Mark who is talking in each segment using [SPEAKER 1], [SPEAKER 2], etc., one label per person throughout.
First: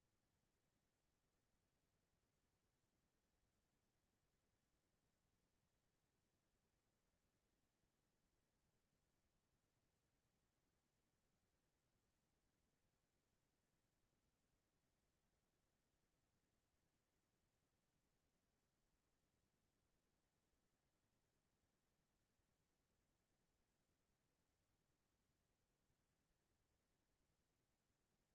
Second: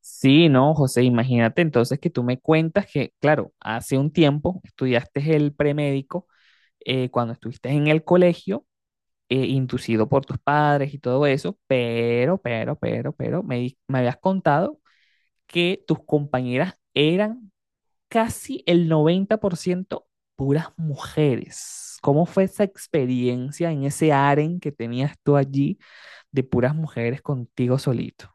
[SPEAKER 1] Sí, no, José, imagínate entonces que tú me cuentas que, claro, hace un tiempo estudiaste el premédico cuando estuviste en el colegio, inducido por tus padres y todo eso, me habías contado que tus compañeras eran casi el 90% puras mujeres. ¿Cómo fue esa experiencia en ese aren que tenías tú allí? De puras mujeres contigo solito.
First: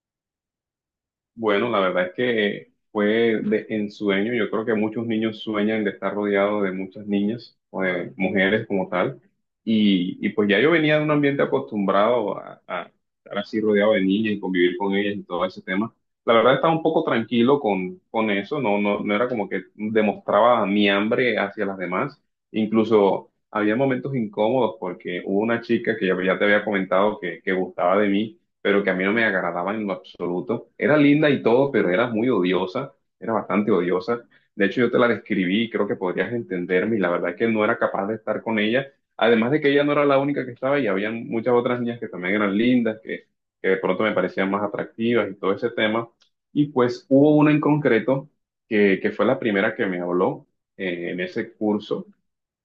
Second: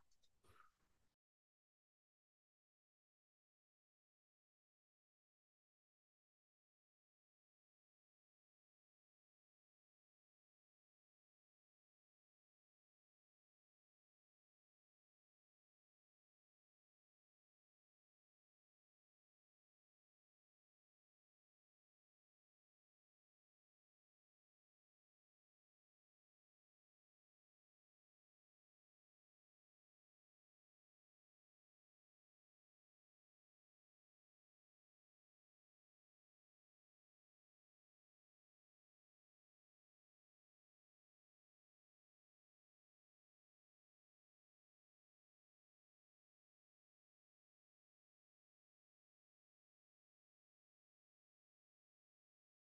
[SPEAKER 2] Bueno, la verdad es que fue de ensueño. Yo creo que muchos niños sueñan de estar rodeados de muchas niñas o de mujeres como tal. Y pues ya yo venía de un ambiente acostumbrado a estar así rodeado de niñas y convivir con ellas y todo ese tema. La verdad estaba un poco tranquilo con eso. No, no, no era como que demostraba mi hambre hacia las demás. Incluso había momentos incómodos porque hubo una chica que ya, ya te había comentado que gustaba de mí, pero que a mí no me agradaba en lo absoluto. Era linda y todo, pero era muy odiosa, era bastante odiosa. De hecho, yo te la describí y creo que podrías entenderme, y la verdad es que no era capaz de estar con ella. Además de que ella no era la única que estaba y había muchas otras niñas que también eran lindas, que de pronto me parecían más atractivas y todo ese tema. Y pues hubo una en concreto que fue la primera que me habló en ese curso,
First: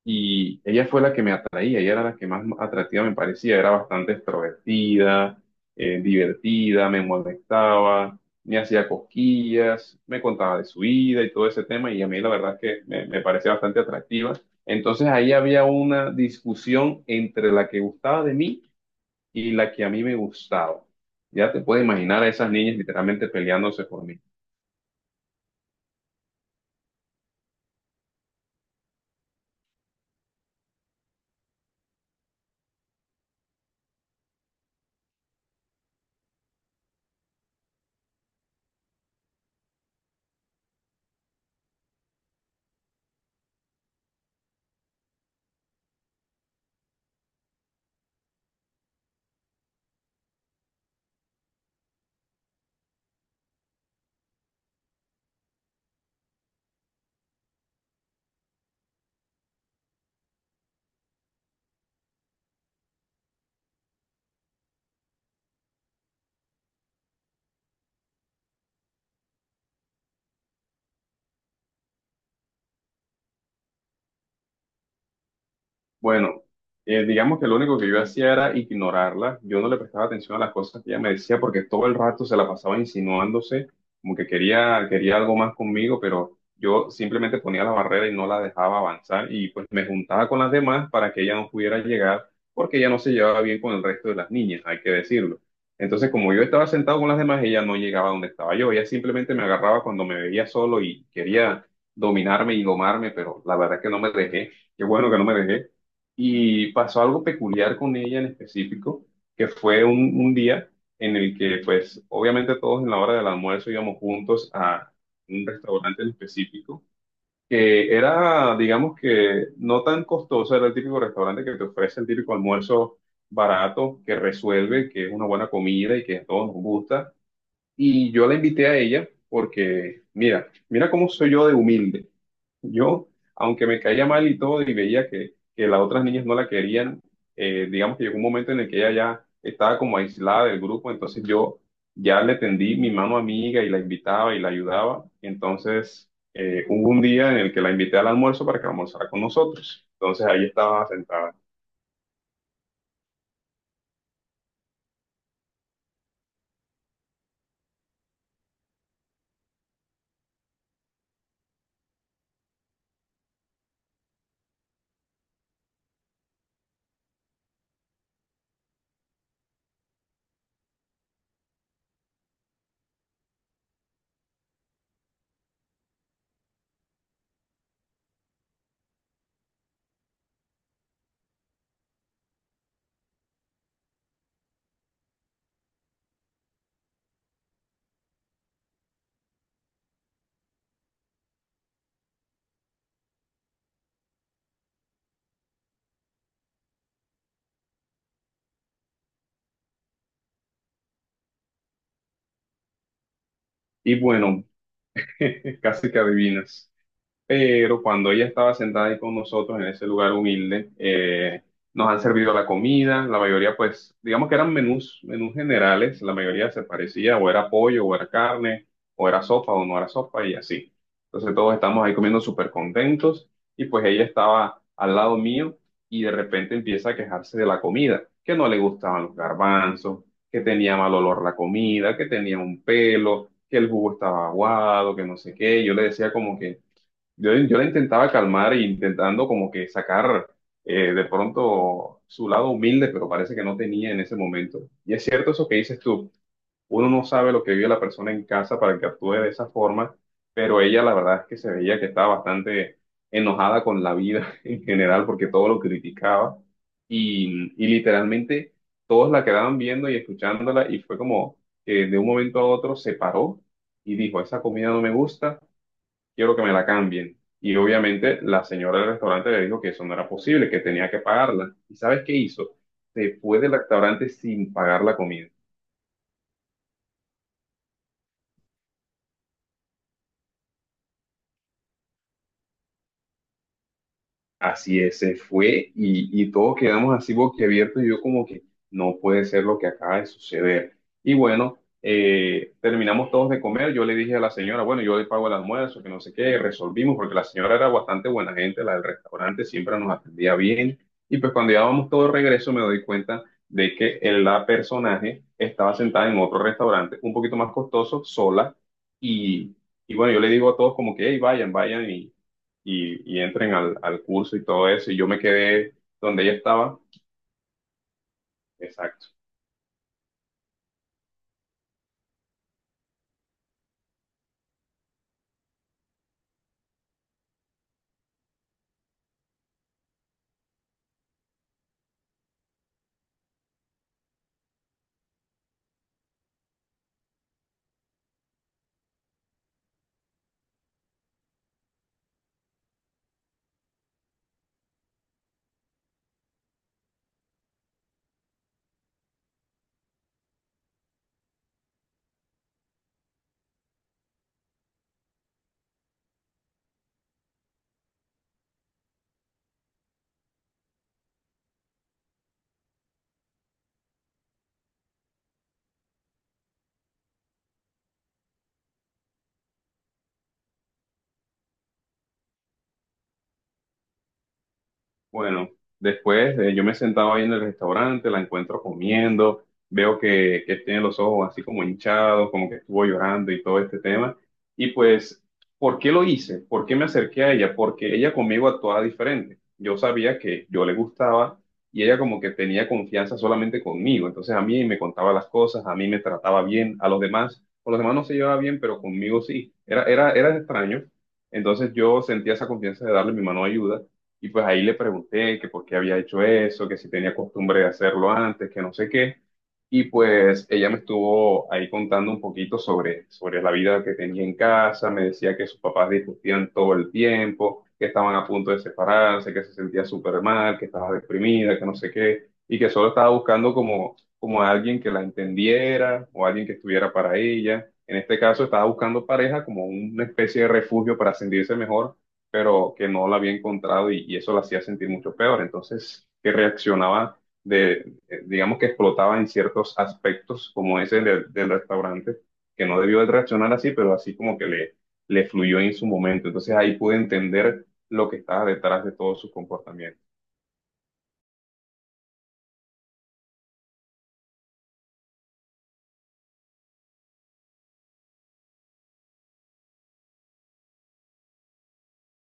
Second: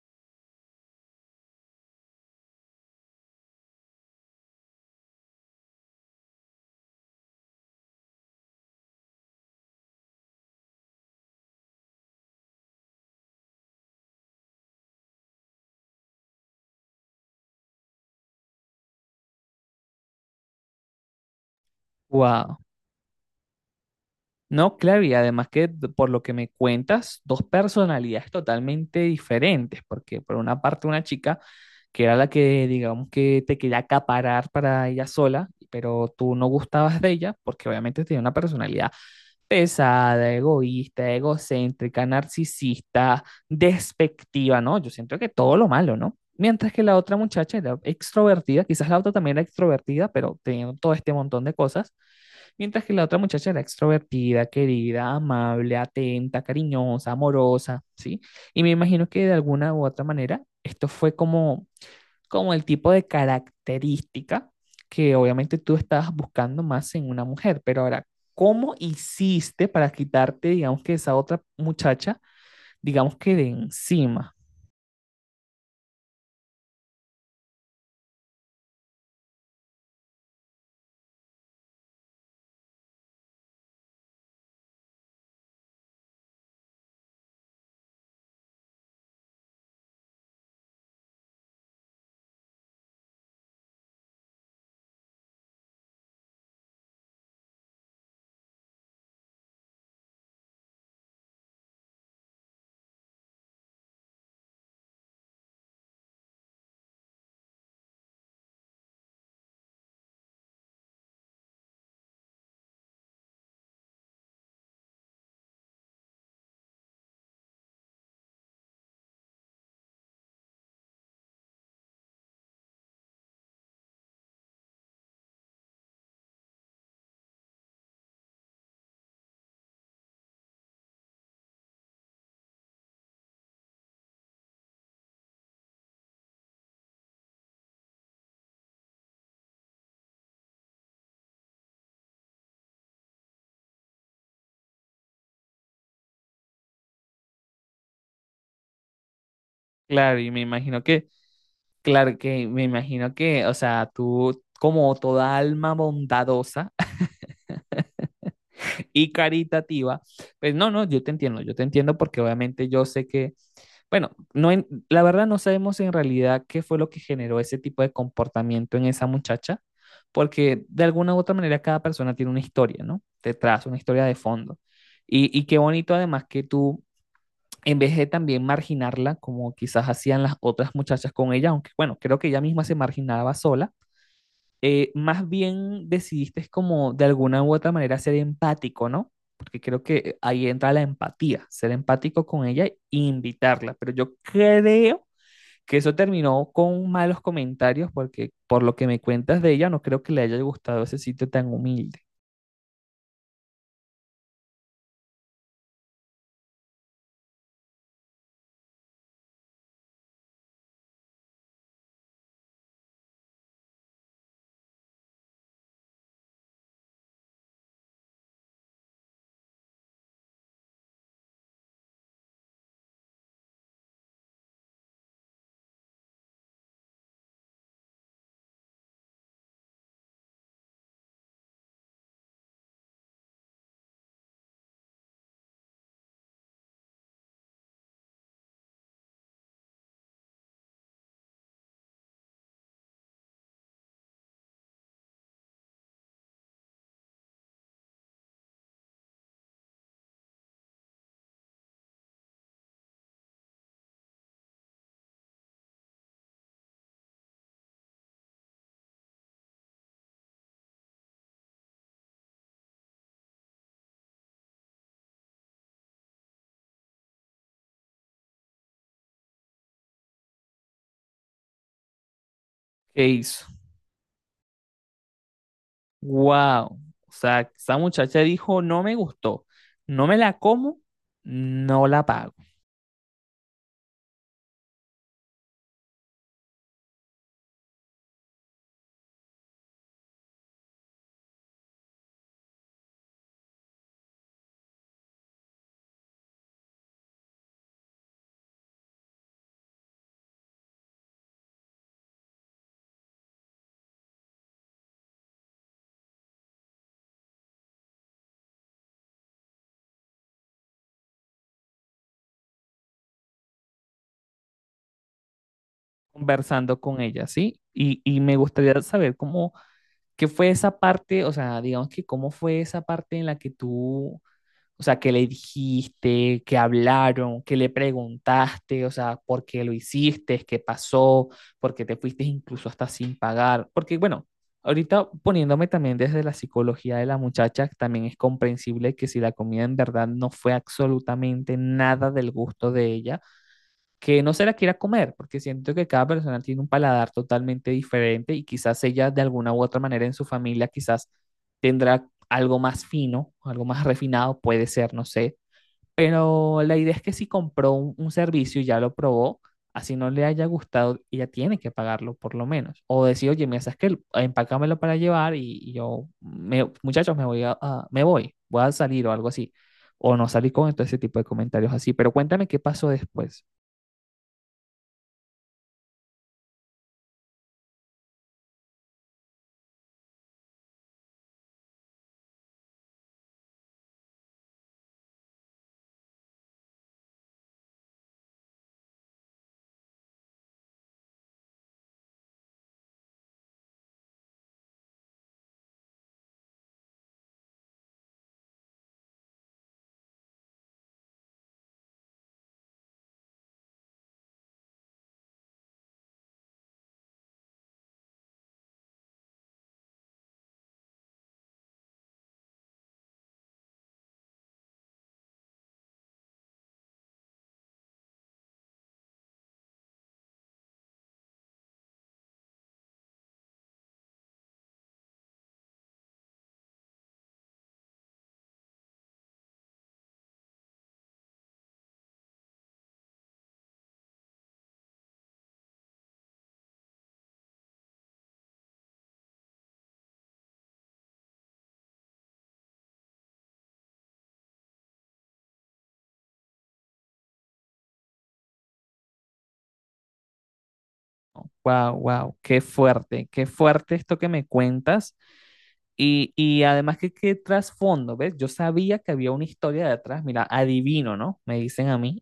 [SPEAKER 2] y ella fue la que me atraía, ella era la que más atractiva me parecía, era bastante extrovertida, divertida, me molestaba, me hacía cosquillas, me contaba de su vida y todo ese tema, y a mí la verdad es que me parecía bastante atractiva. Entonces ahí había una discusión entre la que gustaba de mí y la que a mí me gustaba. Ya te puedes imaginar a esas
[SPEAKER 1] Wow.
[SPEAKER 2] niñas literalmente peleándose por mí.
[SPEAKER 1] No, claro, y además que por lo que me cuentas, dos personalidades totalmente diferentes, porque por una parte una chica que era la que, digamos que te quería acaparar para ella sola, pero tú no gustabas de ella, porque obviamente tenía una personalidad pesada, egoísta, egocéntrica, narcisista, despectiva, ¿no? Yo siento que todo lo malo, ¿no? Mientras que la otra muchacha era extrovertida, quizás la otra también era extrovertida, pero teniendo todo este montón de cosas. Mientras que la otra muchacha era extrovertida, querida, amable, atenta, cariñosa, amorosa, ¿sí? Y me imagino que de alguna u otra manera esto fue como como el tipo de característica que obviamente tú estabas buscando más en una mujer, pero ahora, ¿cómo hiciste para quitarte, digamos que esa otra muchacha, digamos que de encima?
[SPEAKER 2] Bueno, digamos que lo único que yo hacía era ignorarla. Yo no le prestaba atención a las cosas que ella me decía porque todo el rato se la pasaba insinuándose, como que quería algo más conmigo, pero yo simplemente ponía la barrera y no la dejaba avanzar, y pues me juntaba con las demás para que ella no pudiera llegar porque ella no se llevaba bien con el resto de las niñas, hay que decirlo. Entonces, como yo estaba sentado con las demás, ella no llegaba donde estaba yo. Ella simplemente me agarraba cuando me veía solo y quería dominarme y domarme, pero la verdad es que no me dejé. Qué bueno que no me dejé. Y pasó algo peculiar con ella en específico, que fue un día en el que, pues, obviamente todos en la hora del almuerzo íbamos juntos a un restaurante en específico, que era, digamos que, no tan costoso, era el típico restaurante que te ofrece el típico almuerzo barato, que resuelve, que es una buena comida y que a todos nos gusta. Y yo la invité a ella porque, mira, mira cómo soy yo de humilde. Yo, aunque me caía mal y todo, y veía que las otras niñas no la querían, digamos que llegó un momento en el que ella ya estaba como aislada del grupo, entonces yo ya le tendí mi mano amiga y la invitaba y la ayudaba. Entonces, hubo un día en el que la invité al almuerzo para que almorzara con nosotros.
[SPEAKER 1] Claro,
[SPEAKER 2] Entonces
[SPEAKER 1] y me
[SPEAKER 2] ahí
[SPEAKER 1] imagino
[SPEAKER 2] estaba
[SPEAKER 1] que,
[SPEAKER 2] sentada.
[SPEAKER 1] claro, que me imagino que, o sea, tú como toda alma bondadosa y caritativa, pues no, no, yo te entiendo porque obviamente yo sé que bueno, la verdad no sabemos en realidad qué fue lo que generó ese tipo de comportamiento en esa muchacha, porque de alguna u otra manera cada persona tiene una historia, ¿no? Detrás, una historia de fondo. Y qué bonito además que tú, en vez de también marginarla, como quizás hacían las otras muchachas con ella, aunque bueno, creo que ella misma se marginaba sola, más bien decidiste como de alguna u otra manera ser empático, ¿no? Porque creo que ahí entra la empatía, ser empático con ella e invitarla. Pero yo creo que eso terminó con malos comentarios porque por lo que me cuentas de ella, no creo que le haya gustado ese sitio tan humilde.
[SPEAKER 2] Y bueno, casi que adivinas. Pero cuando ella estaba sentada ahí con nosotros en ese lugar humilde, nos han servido la comida, la mayoría pues, digamos que eran menús, menús generales, la mayoría se parecía, o era pollo, o era carne, o era sopa, o no era sopa, y así. Entonces todos estamos ahí comiendo súper contentos, y pues ella estaba al lado mío, y de repente empieza a quejarse de la comida, que no le gustaban los garbanzos, que tenía mal olor la comida, que tenía un pelo, que el jugo estaba aguado, que no sé qué, yo le decía como que... yo la intentaba calmar e intentando como que sacar de pronto su lado humilde, pero parece que no tenía en ese momento. Y es cierto eso que dices tú, uno no sabe lo que vive la persona en casa para que actúe de esa forma, pero ella la verdad es que se veía que estaba bastante enojada con la vida en general porque todo lo criticaba y literalmente todos la quedaban viendo y escuchándola, y fue como que de un momento a otro se paró y dijo, esa comida no me gusta, quiero que me la cambien. Y obviamente la señora del restaurante le dijo que eso no era posible, que tenía que pagarla. ¿Y sabes qué hizo?
[SPEAKER 1] ¿Qué
[SPEAKER 2] Se fue
[SPEAKER 1] hizo?
[SPEAKER 2] del restaurante sin pagar la comida.
[SPEAKER 1] ¡Wow! O sea, esa muchacha dijo, no me gustó, no me la como, no la pago.
[SPEAKER 2] Así es, se fue y todos quedamos así boquiabiertos y yo como que no puede ser lo que acaba de suceder. Y bueno, terminamos todos de comer, yo le dije a la señora, bueno, yo le pago el almuerzo, que no sé qué, resolvimos porque la señora era bastante buena gente, la del restaurante siempre nos atendía bien. Y pues cuando ya vamos todos de regreso me doy cuenta de que la personaje estaba sentada en otro restaurante un poquito más costoso, sola, y, y bueno, yo le digo a todos como que, hey, vayan, vayan y entren al curso y todo eso. Y yo me quedé donde ella estaba,
[SPEAKER 1] Conversando con ella, ¿sí? Y me gustaría
[SPEAKER 2] exacto.
[SPEAKER 1] saber cómo ¿qué fue esa parte? O sea, digamos que cómo fue esa parte en la que tú, o sea, que le dijiste, que hablaron, que le preguntaste, o sea, por qué lo hiciste, qué pasó, por qué te fuiste incluso hasta sin pagar. Porque, bueno, ahorita poniéndome también desde la psicología de la muchacha, también es comprensible que si la comida en verdad no fue absolutamente nada del gusto de ella que no se la quiera comer, porque siento que cada persona tiene un paladar totalmente diferente y quizás ella de alguna u otra manera en su familia quizás tendrá algo más fino, algo más refinado, puede ser, no sé, pero la idea es que si compró un servicio y ya lo probó, así no le haya gustado, ella tiene que pagarlo por lo menos, o decir, oye, mira, sabes que empácamelo para llevar y yo, muchachos, me voy, voy a salir o algo así, o no salir con todo ese tipo de comentarios así, pero cuéntame qué pasó después.
[SPEAKER 2] Bueno, después yo me sentaba ahí en el restaurante, la encuentro comiendo, veo que tiene los ojos así como hinchados, como que estuvo llorando y todo este tema. Y pues, ¿por qué lo hice? ¿Por qué me acerqué a ella? Porque ella conmigo actuaba diferente. Yo sabía que yo le gustaba y ella como que tenía confianza solamente conmigo. Entonces a mí me contaba las cosas, a mí me trataba bien, a los demás, con los demás no se llevaba bien, pero conmigo sí. Era extraño. Entonces yo sentía esa confianza de darle mi mano de ayuda. Y pues ahí le pregunté que por qué había hecho eso, que si tenía costumbre de hacerlo antes, que no sé qué. Y pues ella me estuvo ahí contando un poquito sobre la vida que tenía en casa, me decía que sus papás discutían todo el tiempo, que estaban a punto de separarse, que se sentía súper mal, que estaba deprimida, que no sé qué, y que solo estaba buscando como, como a alguien que la entendiera o alguien que estuviera para ella. En este caso estaba buscando pareja como una especie de refugio para sentirse mejor, pero que no la había encontrado y eso la hacía sentir mucho peor. Entonces, que reaccionaba de, digamos que explotaba en ciertos aspectos, como ese del restaurante, que no debió de reaccionar así, pero así como que le fluyó en su momento. Entonces, ahí pude entender lo que estaba detrás de todos sus comportamientos.
[SPEAKER 1] Wow, wow, qué fuerte esto que me cuentas. Y además que qué trasfondo, ¿ves? Yo sabía que había una historia detrás, mira, adivino, ¿no? Me dicen a mí,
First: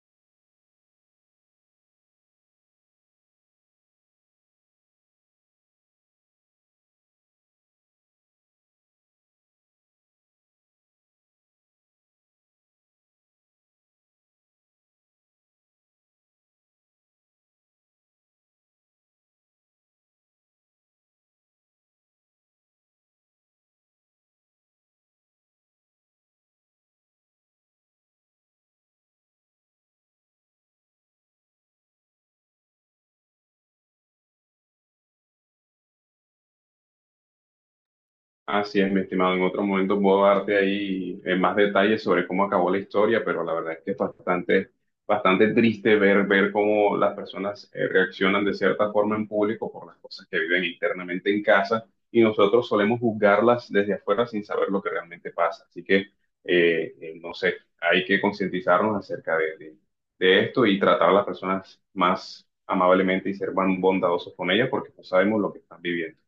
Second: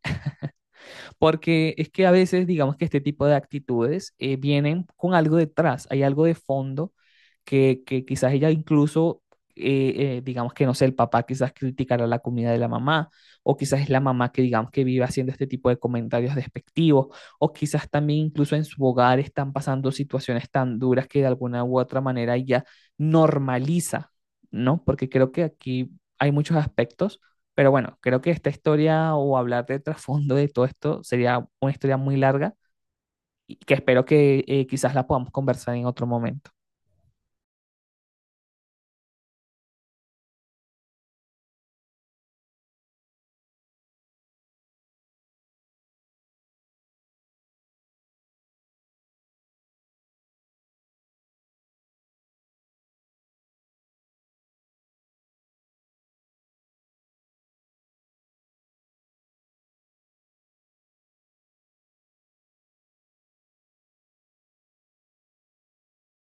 [SPEAKER 1] porque es que a veces, digamos que este tipo de actitudes vienen con algo detrás, hay algo de fondo que quizás ella incluso, digamos que no sé, el papá quizás criticará la comida de la mamá, o quizás es la mamá que digamos que vive haciendo este tipo de comentarios despectivos, o quizás también incluso en su hogar están pasando situaciones tan duras que de alguna u otra manera ella normaliza, ¿no? Porque creo que aquí hay muchos aspectos, pero bueno, creo que esta historia o hablar de trasfondo de todo esto sería una historia muy larga y que espero que quizás la podamos conversar en otro momento.
[SPEAKER 2] Así es, mi estimado. En otro momento puedo darte ahí más detalles sobre cómo acabó la historia, pero la verdad es que es bastante, bastante triste ver, ver cómo las personas reaccionan de cierta forma en público por las cosas que viven internamente en casa y nosotros solemos juzgarlas desde afuera sin saber lo que realmente pasa. Así que, no sé, hay que concientizarnos acerca de esto y tratar a las personas más amablemente y ser más bondadosos con ellas porque no sabemos lo que están viviendo.